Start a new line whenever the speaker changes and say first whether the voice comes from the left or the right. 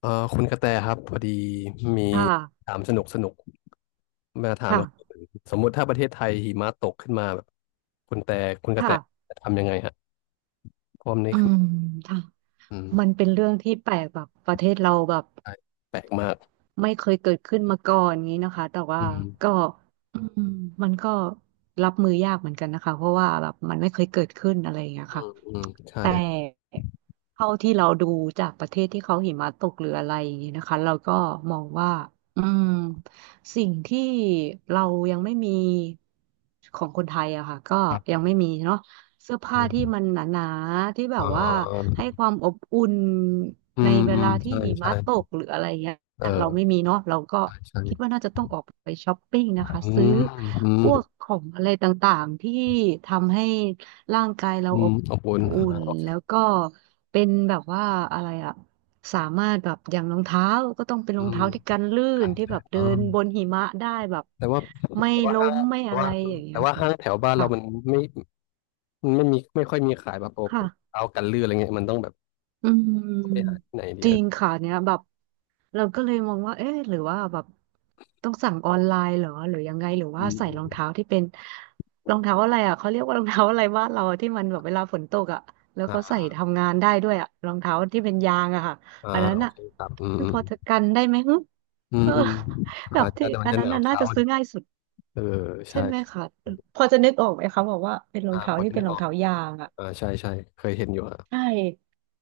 left: เอ่อคุณกระแตครับพอดีมี
right: ค่ะ
left: ถามสนุกสนุกมาถาม
right: ค่ะ
left: ว่าสมมุติถ้าประเทศไทยหิมะตกขึ้นมาแบบคุณแต่คุณกระแต
right: ค่ะ
left: จะทำยังไงฮะเพราะว่ามันนี่
right: อื
left: คือ
right: มค่ะ
left: อืม
right: มันเป็นเรื่องที่แปลกแบบประเทศเราแบบ
left: ใช่แปลกมาก
right: ไม่เคยเกิดขึ้นมาก่อนงี้นะคะแต่ว่า
left: อืม
right: ก็อืมมันก็รับมือยากเหมือนกันนะคะ เพราะว่าแบบมันไม่เคยเกิดขึ้นอะไรอย่างเงี้ย
left: อื
right: ค่ะ
left: มอืมใช่
right: แต่เท่าที่เราดูจากประเทศที่เขาหิมะตกหรืออะไรอย่างนี้นะคะเราก็มองว่าอืมสิ่งที่เรายังไม่มีของคนไทยอะค่ะก็
left: ครั
right: ยัง
left: บ
right: ไม่มีเนาะเสื้อผ้าที่
left: เออ
right: มันหนาๆที่แบ
left: อ่
right: บว่า
left: า
right: ให้ความอบอุ่น
left: อื
right: ใน
left: ม
right: เว
left: อืม
right: ลาที่
left: ใช่
right: หิ
left: ใช่
right: มะตกหรืออะไรเงี้ย
left: เอ
right: เราไม่
left: อ
right: มีเนาะเราก็
left: ใช่ใช่
right: คิดว่าน่าจะต้องออกไปช้อปปิ้งนะคะ
left: อื
right: ซื้อ
left: มอืม
right: พวกของอะไรต่างๆที่ทำให้ร่างกายเรา
left: อื
right: อ
left: ม
right: บ
left: อบอุ่น
right: อุ่
left: อ่า
right: น
left: โอเค
right: แล้วก็เป็นแบบว่าอะไรอะสามารถแบบอย่างรองเท้าก็ต้องเป็น
left: อื
right: รอง
left: ม
right: เท้าที่กันลื่
left: กา
right: น
left: ร
right: ที่
left: แพ
right: แบ
left: ท
right: บ
left: ย์อ๋
right: เดิ
left: อ
right: นบนหิมะได้แบบ
left: แต่ว่า
right: ไม่
left: แต่ว่า
right: ล้
left: ห้าง
right: มไม่
left: แต่
right: อะ
left: ว่า
right: ไรอย่างเงี้
left: แต่
right: ย
left: ว่า
right: ค่ะ
left: ห้างแถวบ้านเรา
right: ค่ะ
left: มันไม่ มันไม่มีไม่ค่อยมีขายแบบโอ้
right: ค่ะ
left: เอากันลื่นอะไรเงี้ยมันต้องแบบ
right: อื
left: ไปหา
right: ม
left: ที่ไหนเดี
right: จ
left: ยว
right: ริงค่ะเนี้ยแบบเราก็เลยมองว่าเอ๊ะหรือว่าแบบต้องสั่งออนไลน์เหรอหรือยังไงหรือ
left: อื
right: ว่า
left: ม
right: ใส่
left: อืม
right: รองเท้าที่เป็นรองเท้าอะไรอ่ะเขาเรียกว่า รองเท้าอะไรบ้านเราที่มันแบบเวลาฝนตกอ่ะแล้ว
left: อ่
right: เขาใส่
left: า
right: ทำงานได้ด้วยอ่ะรองเท้าที่เป็นยางอะค่ะ
left: อ่า
right: อันนั้น
left: โอ
right: อ่ะ
left: เคครับอืม
right: มั
left: อื
right: นพ
left: ม
right: อจะกันได้ไหมฮึ
left: อื
right: เอ
left: ม
right: อ
left: อืม
right: แบ
left: อา
right: บ
left: จจะ
right: ที่
left: แต่มั
right: อั
left: น
right: น
left: จะห
right: นั้น
left: นาว
right: น่ะน่า
left: เท้า
right: จะ
left: อะ
right: ซื้อง่ายสุด
left: เออ
right: ใช่
left: ใช่
right: ไหมคะพอจะนึกออกไหมคะบอกว่าเป็นรอ
left: อ่า
right: งเท้า
left: พอ
right: ที่
left: จะ
right: เป็
left: นึ
right: น
left: ก
right: รอ
left: อ
right: ง
left: อก
right: เท้ายางอ่ะ
left: อ่าใช่ใช่ เคยเห็นอยู่
right: ใช่
left: อ่ะ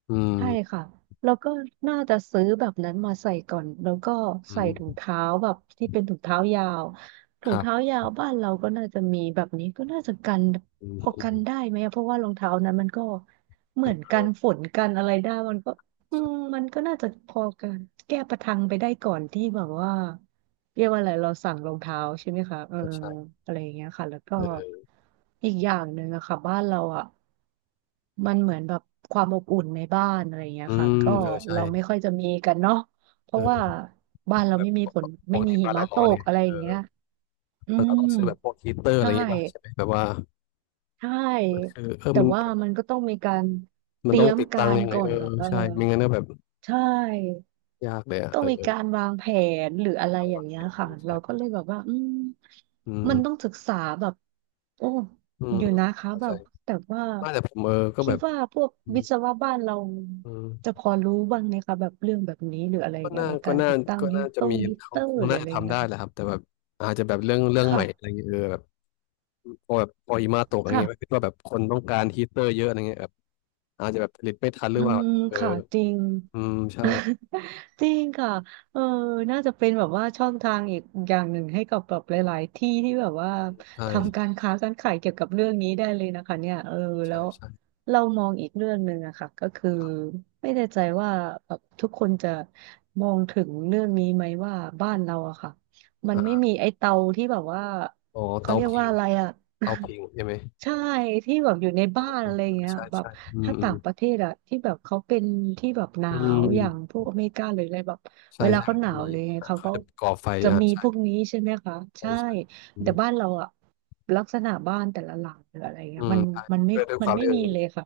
left: อื
right: ใช่
left: ม
right: ค่ะแล้วก็น่าจะซื้อแบบนั้นมาใส่ก่อนแล้วก็
left: อื
right: ใส่ถุง
left: ม
right: เท้าแบบที่เป็นถุงเท้ายาวถุ
left: ค
right: ง
left: รั
right: เท้า
left: บ
right: ยาวบ้านเราก็น่าจะมีแบบนี้ก็น่าจะกัน
left: อืม
right: พอ
left: อื
right: กั
left: ม
right: นได้ไหมอะเพราะว่ารองเท้านั้นมันก็เหมือนกันฝนกันอะไรได้มันก็มันก็น่าจะพอกันแก้ประทังไปได้ก่อนที่แบบว่า เรียกว่าอะไรเราสั่งรองเท้าใช่ไหมคะเออ
left: เออใช่
right: อะไรอย่างเงี้ยค่ะแล้วก็
left: เออ
right: อีกอย่างหนึ่งอะค่ะบ้านเราอะมันเหมือนแบบความอบอุ่นในบ้านอะไรอย่างเงี้ย
left: อื
right: ค่ะ
left: ม
right: ก็
left: เออใช่
right: เราไม่ค่อยจะมีกันเนาะเพราะว่า
left: เออ
right: บ้านเรา
left: แบบ
right: ไม่มี
left: ป
right: ฝนไม่
left: ก
right: มี
left: ติ
right: หิ
left: บ้าน
right: มะ
left: เรา
right: ต
left: ร้อน
right: ก
left: ไง
right: อะไรอ
left: เอ
right: ย่าง
left: อ
right: เงี้ยอื
left: มันเรา
right: ม
left: ต้องซื้อแบบพวกฮีตเตอร์อะไร
right: ใช่
left: อย่างงี้ป่ะใช่ไหมแบบว่า
right: ใช
left: มัน
right: ่
left: คือเออ
right: แต่
left: มัน
right: ว่ามันก็ต้องมีการ
left: มั
right: เต
left: น
right: รี
left: ต้อง
right: ยม
left: ติด
right: กา
left: ตั้ง
right: ร
left: ยังไง
right: ก่อ
left: เอ
right: น
left: อ
right: แบบว่า
left: ใช่ไม่งั้นก็แบบ
right: ใช่
left: ยากเลยอ่ะ
right: ต้อ
left: เอ
right: ง
left: อ
right: มี
left: เออ
right: การวางแผนหรืออะไร
left: ต้อง
right: อย่า
left: วา
right: ง
left: ง
right: เงี้
left: แผ
right: ย
left: นเล
right: ค่ะ
left: ย
right: เรา
left: ใช่
right: ก็เลยแบบว่า
left: อืม
right: มันต้องศึกษาแบบโอ้
left: อืม
right: อยู่นะคะ
left: เข้า
right: แบ
left: ใจ
right: บแต่ว่า
left: ไม่าแต่ผมเออก็
right: คิ
left: แบ
right: ด
left: บ
right: ว่าพวก
left: อืม
right: วิศวะบ้านเรา
left: อืม
right: จะพอรู้บ้างไหมคะแบบเรื่องแบบนี้หรืออะไรอ
left: ก็
right: ย่างเงี้
left: น่า
right: ยใน
left: ก็
right: การ
left: น่า
right: ติดตั้ง
left: ก็น่าจะมี
right: ฮีต
left: เขา
right: เตอ
left: ค
right: ร์
left: ง
right: หรือ
left: น่า
right: อะ
left: จะ
right: ไรอย่าง
left: ทำ
right: เงี้ย
left: ได้แห
right: ค่ะ
left: ละครับ แต่แบบอาจจะแบบเรื่อง เรื่องใหม่อะไรเงี้ยเออแบบพอหิมะตกอะไรเงี้ยก็
right: ค่ะ
left: คิดว่าแบบคนต้องการฮีตเตอร์เยอะอะไรเงี้ยแบบอาจจะแบบผลิตไม่ทันห
right: อื
left: รือเปล่า
right: ม
left: เออ
right: ค่ะจริง
left: อืมใช่
right: จริงค่ะเออน่าจะเป็นแบบว่าช่องทางอีกอย่างหนึ่งให้กับแบบหลายๆที่ที่แบบว่าทำกา
left: ใช่
right: รค้าการขายเกี่ยวกับเรื่องนี้ได้เลยนะคะเนี่ยเออแล้
left: ใช่
right: ว
left: ใช่
right: เรามองอีกเรื่องหนึ่งอะค่ะก็คือ
left: ครับ
right: ไม่แน่ใจว่าแบบทุกคนจะมองถึงเรื่องนี้ไหมว่าบ้านเราอะค่ะมัน
left: อ่
right: ไม่มี
left: า
right: ไอ้เตาที่แบบว่า
left: อ๋อ
right: เขา
left: เตา
right: เรียก
left: ผิ
right: ว่า
left: ง
right: อะไรอะ
left: เตาผิงใช่ไหม
right: ใช่ที่แบบอยู่ในบ้านอะไรเงี้ย
left: ใช่
right: แบบ
left: ใช่อืม
right: ถ้า
left: อื
right: ต่า
left: ม
right: งประเทศอะที่แบบเขาเป็นที่แบบหนา
left: อื
right: วอย่าง
left: ม
right: พวกอเมริกาหรืออะไรแบบ
left: ใช่
right: เวลา
left: ใช่
right: เขา
left: มัน
right: ห
left: จะ
right: นาว
left: มี
right: เลยไง
left: อ่า
right: เขา
left: เขา
right: ก็
left: จะก่อไฟ
right: จะ
left: อ่า
right: มี
left: ใช่
right: พวกนี้ใช่ไหมคะ
left: ใช่
right: ใช่
left: ใช่อื
right: แต่
left: ม
right: บ้านเราอะลักษณะบ้านแต่ละหลังหรืออะไรเงี้
left: อื
right: ย
left: ม
right: มัน
left: ใช่
right: มันไม่
left: ด้วย
right: มั
left: ค
right: น
left: วาม
right: ไม่
left: ที่เอ
right: มี
left: อ
right: เลยค่ะ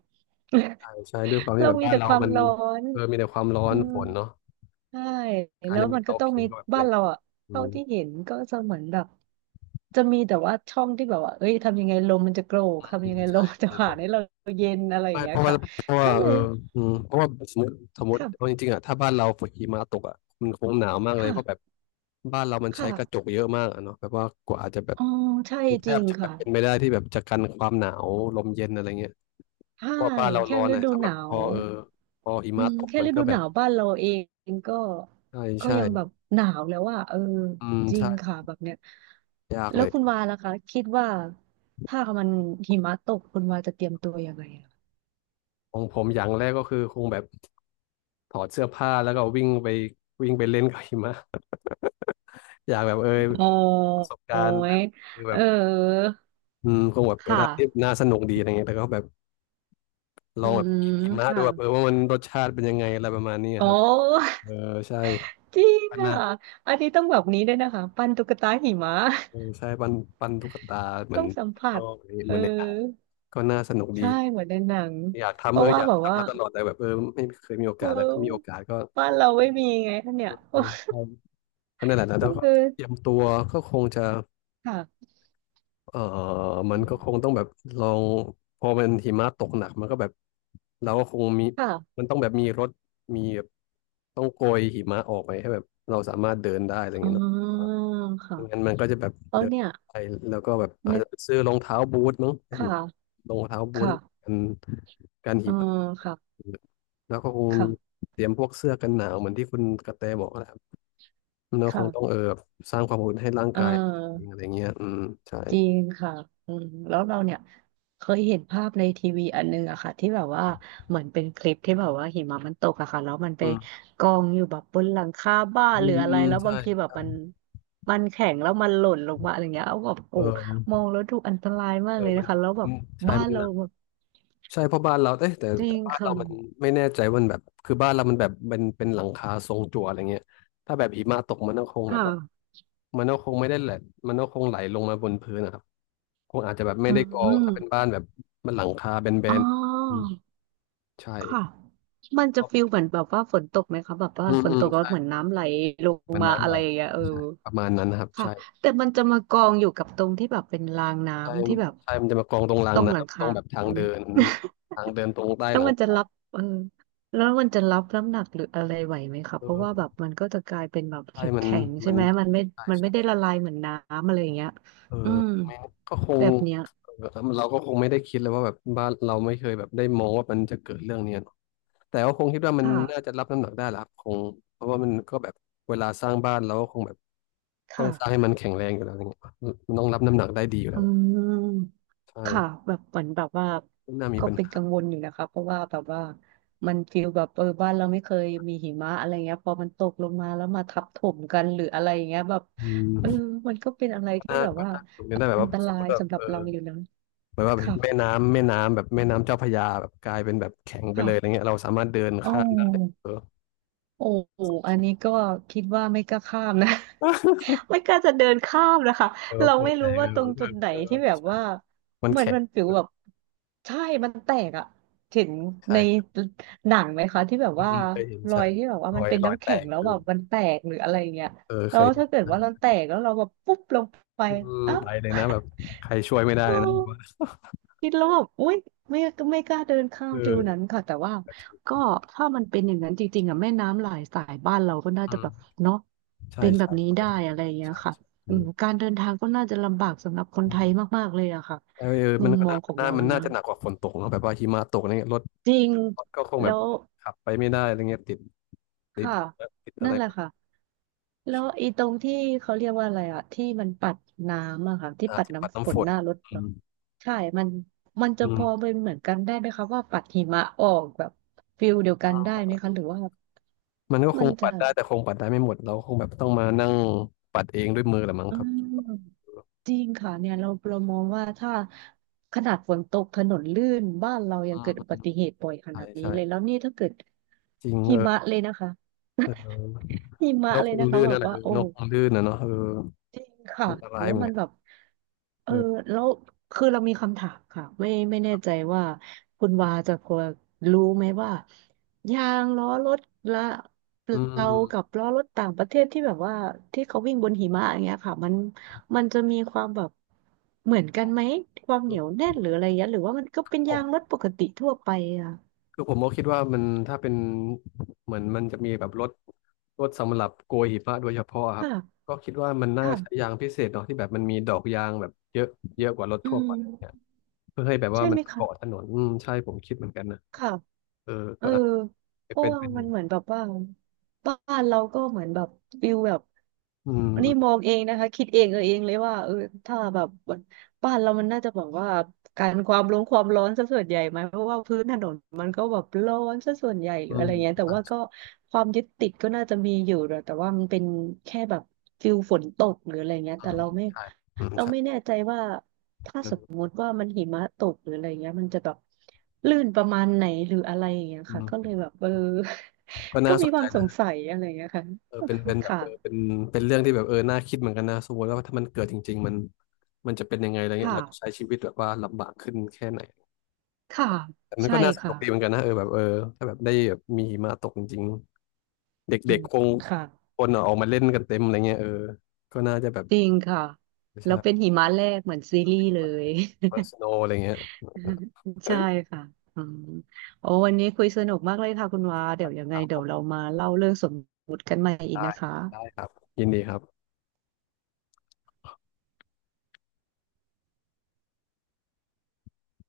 left: ใช่ใช่ด้วยความ ที่
right: เรา
left: แบบ
right: มี
left: บ้าน
right: แต่
left: เรา
right: ความ
left: มัน
right: ร้อน
left: เออมีแต่ความร้อ
right: อื
left: น
right: ม
left: ฝนเนาะ
right: ใช่
left: การ
right: แล้ว
left: จะมี
right: มันก็
left: เตา
right: ต้อง
left: ผิง
right: มี
left: ก็แบบแป
right: บ้า
left: ล
right: น
left: ก
right: เราอะ
left: อื
right: เท่า
left: ม
right: ที่เห็นก็จะเหมือนแบบจะมีแต่ว่าช่องที่แบบว่าเอ้ยทำยังไงลมมันจะโกรก
left: อื
right: ทำยัง
left: ม
right: ไงล
left: ใช่
right: มมันจะ
left: เดี๋ยวล
right: ผ่าน
left: ง
right: ให้เราเย็นอะไรอ
left: ไม่
right: ย่างเงี้ยค่ะ
left: เพราะว่า
right: ก็เล
left: เออ
right: ย
left: อืมเพราะว่าสมมติเอา
right: ค่ะ
left: จริงๆอ่ะถ้าบ้านเราฝนหิมะตกอ่ะมันคงหนาวมากเลยเพราะแบบ
right: ค่ะ
left: บ้านเรามันใช้
right: ค่ะ
left: กระจกเยอะมากอะเนาะแบบว่ากว่าจะแบบ
right: อ๋อใช่
left: แท
right: จริ
left: บ
right: ง
left: จะแบ
right: ค่ะ
left: บเป็นไม่ได้ที่แบบจะกันความหนาวลมเย็นอะไรเงี้ย
right: ใช่
left: ก็บ้านเรา
right: แค่
left: ร้อน
right: ฤ
left: อ่ะ
right: ดู
left: ถ้า
right: ห
left: แบบ
right: นา
left: พอ
right: ว
left: เออพอหิ
right: อื
left: มะ
right: ม
left: ตก
right: แค่
left: มัน
right: ฤ
left: ก็
right: ดู
left: แบ
right: ห
left: บ
right: นาวบ้านเราเองก็
left: ใช่
right: ก็
left: ใช่
right: ยังแบบหนาวแล้วว่าเออ
left: อืม
right: จริ
left: ใช่
right: งค่ะแบบเนี้ย
left: ยาก
right: แล้
left: เล
right: ว
left: ย
right: คุณวาล่ะคะคิดว่าถ้ามันหิมะตกคุณวาจะเตรียมตัวยังไงอะ
left: ของผมอย่างแรกก็คือคงแบบถอดเสื้อผ้าแล้วก็วิ่งไปเล่นกับหิมะ อยากแบบเออ
right: โอ
left: ประสบกา
right: ้
left: รณ์แบ
right: ย
left: บคือแบ
right: เออ
left: บอืมคงแบบเป็น
right: ค่ะ
left: อะไรที่น่าสนุกดีอะไรเงี้ยแล้วก็แบบล
right: อื
left: องแบบกิ
right: ม
left: นหิมะ
right: ค
left: ดูแบบเออ
right: ่ะ
left: ว่ามันรสชาติเป็นยังไงอะไรประมาณนี้
right: โอ้
left: ครับเออใช่
right: จริง
left: ปั้น
right: ค่ะ
left: นะ
right: อันนี้ต้องแบบนี้ด้วยนะคะปั้นตุ๊กตาหิมะ
left: เออใช่ปั้นปั้นตุ๊กตาเห มือ
right: ต้อ
left: น
right: งสัมผั
left: ข้าง
right: ส
left: นอกอะไรอย่างเงี้ย
right: เอ
left: เห
right: อ
left: มือนในหนังก็น่าสนุกดี
right: ใช่เหมือนในหนัง
left: อยาก
right: เพ
left: ทำเอ
right: ราะ
left: อ
right: ว่า
left: อยาก
right: แบบว่า
left: ทำมาตลอดแต่แบบเออไม่เคยมีโอ
right: เ
left: กาสแต่ถ้ามีโอ
right: ออ
left: กาสก็
right: บ้านเราไม่มีไงคะเนี่ย
left: อืมใช่ ก็นั่นแหละนะแล้วก็
right: เออ
left: เตรียมตัวก็คงจะ
right: ค่ะ
left: เออมัน
right: อื
left: ก็
right: ม
left: คงต้องแบบลองพอมันหิมะตกหนักมันก็แบบเราก็คงมี
right: ค่ะ
left: มันต้องแบบมีรถมีแบบต้องโกยหิมะออกไปให้แบบเราสามารถเดินได้อะไรอย่าง
right: อ๋
left: เงี้ยเนาะ
right: อค่ะ
left: ไม่งั้นมันก็จะแบบ
right: แล้ว
left: เดิน
right: เนี่ย
left: ไปแล้วก็แบบอาจ
right: นึก
left: จะไปซื้อรองเท้าบูทมั้งเป็
right: ค
left: น
right: ่ะ
left: รองเท้าบูท
right: ค่ะ
left: กันกัน
right: เอ
left: หิ
right: อ
left: มะ
right: ค่ะ
left: แล้วก็คงมี
right: ค่ะ
left: เตรียมพวกเสื้อกันหนาวเหมือนที่คุณกระแตบอกแหละเราคงต้อง
right: ค่ะ
left: เออแบบสร้างความอุ่นให้ร่าง
right: เอ
left: กายเองอะไร
right: อ
left: เงี้ยอืมใช่
right: จริงค่ะอืมแล้วเราเนี่ยเคยเห็นภาพในทีวีอันนึงอะค่ะที่แบบว่าเหมือนเป็นคลิปที่แบบว่าหิมะมันตกอะค่ะแล้วมันไป
left: อืม
right: กองอยู่แบบบนหลังคาบ้าน
left: อื
right: หรือ
left: ม
right: อะ
left: อื
right: ไร
left: ม
right: แล้วบา
left: ใช่
right: งทีแบบ
left: ใช่
right: มันแข็งแล้วมันหล่นลงมาอะไรเงี้ยเอาแบบ
left: เอ
right: โอ้มอ
left: อ
right: งแล้วดูอันตรายมาก
left: เอ
right: เล
left: อ
right: ย
left: มั
right: นะ
left: น
right: คะแล้วแบ
left: อื
right: บ
left: มใช่
right: บ้า
left: มั
right: น
left: น
right: เรา
left: หนัก
right: แบบ
left: ใช่เพราะบ้านเราเอ๊ะ
right: จริ
left: แต่
right: ง
left: บ้านเรา
right: ค่ะ
left: มันไม่แน่ใจว่ามันแบบคือบ้านเรามันแบบเป็นหลังคาทรงจั่วอะไรเงี้ยถ้าแบบหิมะตกมันก็คง
right: ค
left: แบบว่า
right: ่ะ
left: มันก็คงไม่ได้แหละมันก็คงไหลลงมาบนพื้นนะครับคงอาจจะแบบไม่
right: อื
left: ได้กองถ้าเป็นบ้า
right: ม
left: นแบบมันหลังคาแบ
right: อ๋อ
left: นๆอืมใช่
right: ค่ะมันจะ
left: อ
right: ฟิลเหมือนแบบว่าฝนตกไหมคะแบบว่า
left: ืม
right: ฝน
left: อื
right: ต
left: ม
right: กแล้ว
left: ใช่
right: เหมือนน้ำไหลลง
left: มัน
right: มา
left: น้ำ
right: อะ
left: ไหล
right: ไรอย่างเงี้ยเออ
left: ใช่ประมาณนั้นนะครับ
right: ค่ะ
left: ใช่
right: แต่มันจะมากองอยู่กับตรงที่แบบเป็นราง
left: ใช่
right: น้ำที่แบบ
left: ใช่ มันจะมากองตรงรา
right: ต
left: ง
right: รงหลัง
left: น้ำตร
right: คา
left: งแบบทางเดิน ทางเดินตรงใต้
right: แล้
left: ห
right: ว
left: ลัง
right: มันจะ
left: คา
right: รับเออแล้วมันจะรับน้ำหนักหรืออะไรไหวไหมคะเพราะว่า
left: เออ
right: แบบมันก็จะกลายเป็นแบบ
left: ใช่
right: แข็งแข็งใช่
left: มัน
right: ไหมมันไม่
left: ใช่
right: มันไม่ได้
left: ใช่
right: ละลายเหมือนน้ำอะไรอย่างเงี้ย
left: เออ
right: อืม
left: ไม่ก็คง
right: แบบเนี้ย
left: เออเราก็คงไม่ได้คิดเลยว่าแบบบ้านเราไม่เคยแบบได้มองว่ามันจะเกิดเรื่องเนี้ยเนอะแต่ก็คงคิดว่ามันน่า
right: ค่ะ
left: จะรับน้ำหนักได้แหละครับคงเพราะว่ามันก็แบบเวลาสร้างบ้านเราก็คงแบบต้อ
right: ค่ะ
left: งสร้างให้มันแข็งแรงอยู่แล้วอะไรเงี้ยมันต้องรับน้ำหนักได้ดีอยู่แล้
right: อื
left: ว
right: ม
left: ใ
right: ค่ะ
left: ช่
right: แบบเหมือนแบบว่า
left: ไม่น่ามี
right: ก็
left: ปัญ
right: เป็น
left: หา
right: กังวลอยู่นะคะเพราะว่าแบบว่ามันฟีลแบบเออบ้านเราไม่เคยมีหิมะอะไรเงี้ยพอมันตกลงมาแล้วมาทับถมกันหรืออะไรอย่างเงี้ยแบบ
left: อื
right: เออ
left: ม
right: มันก็เป็นอะไรที่
left: น่า
right: แบบ
left: ก็
right: ว่า
left: น่าสนุกนะแต่แบบ
right: อัน
left: ว่า
right: ต
left: สม
right: รา
left: ม
right: ย
left: ติแบบ
right: สำหรับเราอยู่นะ
left: เหมือนว่าแบบแม่
right: ค่ะ
left: น้ำแม่น้ำแบบแม่น้ำเจ้าพระยาแบบกลายเป็นแบบแข็งไป
right: ค่ะ
left: เลยอะไรเงี้ยเราสามารถเดิน
right: โอ้
left: ข้ามได้เออ
right: โอ้อันนี้ก็คิดว่าไม่กล้าข้ามนะ ไม่กล้าจะเดินข้ามนะคะ
left: เออ
right: เรา
left: ปวด
right: ไม่
left: แต่
right: รู้
left: เอ
right: ว่าต
left: อ
right: รง
left: เอ
right: จุด
left: อ
right: ไหน
left: เออ
right: ที่แบบว่า
left: มัน
right: เหมือน
left: แข็ง
right: มันฟิว
left: เออ
right: แบบใช่มันแตกอะเห็นใน
left: ใช่
right: หนังไหมคะที่แบบ
left: อื
right: ว่า
left: มเคยเห็น
right: รอ
left: ใช่
right: ยที่แบบว่า
left: ร
right: มั
left: อ
right: น
left: ย
right: เป็น
left: รอย
right: น้ำ
left: แต
right: แข็ง
left: ก
right: แล้ว
left: คื
right: แบ
left: อ
right: บมันแตกหรืออะไรอย่างเงี้ย
left: เออ
right: แล้
left: เค
right: ว
left: ยเห็น
right: ถ้าเกิดว่าเราแตกแล้วเราแบบปุ๊บลงไป
left: อืม
right: อ้าว
left: ไปเลยนะแบบใครช่วยไม่ได้
right: เอ
left: นะ
right: อคิดแล้วแบบอุ้ยไม่ไม่กล้าเดินข้ามฟิวนั้
left: เออ
right: นค่ะแต่ว่าก็ถ้ามันเป็นอย่างนั้นจริงๆอ่ะแม่น้ำหลายสายบ้านเราก็น่า
left: อื
right: จะแบบ
left: ม
right: เนาะ
left: ใช่
right: เป็นแบบ
left: ใช่
right: นี้
left: ก็เป็
right: ได้
left: นไปได้
right: อะไรอย่างเงี้ย
left: ใช่
right: ค่ะ
left: ใช่อื
right: อืม
left: ม
right: การเดินทางก็น่าจะลำบากสำหรับคนไทยมากๆเลยอะค่ะ
left: เออเออ
right: มุ
left: มัน
right: ม
left: ก็
right: มอ
left: น่า
right: งของ
left: น่า
right: เรา
left: มันน่า
right: นะ
left: จะหนักกว่าฝนตกเนอะแบบว่าหิมะตกเนี่ยรถ
right: จริง
left: ก็คงแบ
right: แล้
left: บ
right: ว
left: ขับไปไม่ได้อะไรเงี้ยติด
right: ค่ะ
left: ติดอะ
right: นั่
left: ไร
right: นแห
left: ห
right: ละ
left: มด
right: ค่ะ แล้วอีตรงที่เขาเรียกว่าอะไรอะที่มันปัดน้ำอะค่ะที่
left: อ่า
right: ปัด
left: ที่ปัด
right: น้ำฝ
left: น้ำฝ
right: น
left: น
right: หน้ารถ
left: อื
right: แบบ
left: ม
right: ใช่มันมัน
left: อื
right: จะพอ
left: ม
right: เป็นเหมือนกันได้ไหมคะว่าปัดหิมะออกแบบฟิลเดียวกันได้ไหมคะหรือว่า
left: มันก็ค
right: มัน
left: งปั
right: จะ
left: ดได้แต่คงปัดได้ไม่หมดเราคงแบบต้องมานั่งปัดเองด้วยมือแหละมั้ง
right: อื
left: ครับ
right: มจริงค่ะเนี่ยเรามองว่าถ้าขนาดฝนตกถนนลื่นบ้านเรายังเกิดอุบั
left: อืม
right: ติเหตุบ่อยข
left: ใช่
right: นาดนี้
left: ใช่
right: เลยแล้วนี่ถ้าเกิด
left: จริง
right: หิ
left: เอ
right: มะ
left: อ
right: เลยนะคะ
left: เออ
right: หิมะ
left: นก
right: เล
left: ค
right: ย
left: ง
right: นะคะ
left: ลื่น
right: แบ
left: นั่น
right: บ
left: แหละ
right: ว่า
left: เออ
right: โอ้
left: นกคงลื่นนะเนาะเออ
right: จริง
left: ัน
right: ค่ะ
left: อันตราย
right: แล้ว
left: เหมือน
right: มัน
left: กั
right: แบ
left: น
right: บ เออ
left: เออ
right: แล้วคือเรามีคำถามค่ะไม่แน่ใจว่าคุณวาจะพอรู้ไหมว่ายางล้อรถละ
left: อื
right: เรากับ
left: ม
right: ล้อรถต่างประเทศที่แบบว่าที่เขาวิ่งบนหิมะอย่างเงี้ยค่ะมันจะมีความแบบเหมือนกันไหมความเห
left: อื
right: นียว
left: ม
right: แน่นหรืออะไรเงี้ยหรือว่ามันก็เป็นยางรถปกติทั่วไปอะ
left: คือผมก็คิดว่ามันถ้าเป็นเหมือนมันจะมีแบบรถสำหรับโกยหิมะโดยเฉพาะครับ
right: ค่ะ
left: ก็คิดว่ามันน่าจะใช้ยา
right: ค่ะ
left: งพิเศษเนาะที่แบบมันมีดอกยางแบบเยอะเยอะกว่ารถ
right: อื
left: ทั่วไปเนี่ย
right: ม
left: เพื่อให้แบบว่า
right: ใช่
left: มั
right: ไหม
left: น
right: คะ
left: เกาะถนนอืมใช่ผมคิดเหมือนกันนะ
right: ค่ะ
left: เออ
right: เอ
left: ก็
right: อ
left: อาจจะ
right: เพราะ
left: เป็น
right: ว่า
left: เป็นห
right: มั
left: นึ่ง
right: นเหมือนแบบว่าบ้านเราก็เหมือนแบบฟิลแบบ
left: อืมอื
right: นี่ม
left: ม
right: องเองนะคะคิดเองเออเองเลยว่าเออถ้าแบบบ้านเรามันน่าจะบอกว่าการความร้อนซะส่วนใหญ่ไหมเพราะว่าพื้นถนนมันก็แบบร้อนซะส่วนใหญ่หรื
left: อื
right: ออะ
left: ม
right: ไรเงี้ยแต่
left: ใช่
right: ว่าก็ความยึดติดก็น่าจะมีอยู่นะแต่ว่ามันเป็นแค่แบบฟิลฝนตกหรืออะไรเงี้ย
left: อื
right: แต่
left: ม
right: เราไม่
left: ใช่อืม
right: เรา
left: ใช่
right: ไม่แน่ใจว่า ถ้า
left: เอ
right: สม
left: อ
right: มุติว่ามันหิมะตกหรืออะไรเงี้ยมันจะแบบลื่นประมาณไหนหรืออะไรอย่างเงี้ย
left: อื
right: ค่ะก็เล
left: ม
right: ยแบบเออ
left: ก็
right: ก็
left: น่าส
right: มี
left: น
right: ค
left: ใจ
right: วามสง
left: นะ
right: สัยอะไรเงี้ยค่ะ
left: เออเป็นแบบ
right: ค่ะ
left: เออเป็นเรื่องที่แบบเออน่าคิดเหมือนกันนะสมมติว่าถ้ามันเกิดจริงๆมันจะเป็นยังไงอะไรเงี้ยเราจะใช้
right: ค่ะ
left: ชีวิตแบบว่าลำบากขึ้นแค่ไหน
right: ค่ะ
left: แต่มัน
right: ใช่
left: ก็น่าสนุ
right: ค่ะ
left: กดีเหมือนกันนะเออแบบเออถ้าแบบได้แบบมีหิมะตกจริงๆ
right: อื
left: เด็ก
right: ม
left: ๆคง
right: ค่ะ
left: คนอะออกมาเล่นกันเต็มอะไรเงี้ยเออก็น่าจะแบบ
right: จริงค่ะ แล้วเป็น
left: ใช่
right: หิมะแรกเหมือนซีรีส์เลย
left: personal อะไรเงี้ย
right: ใช่ ค่ะอืมโอ้วันนี้คุยสนุกมากเลยค่ะคุณวาเดี๋ยวยัง
left: ค
right: ไง
left: รับผ
right: เดี๋ยวเรา
left: ม
right: มาเล่าเรื่องสมมุติกันใหม่อีก
left: ได้
right: นะคะ
left: ได้ครับยินดีครับ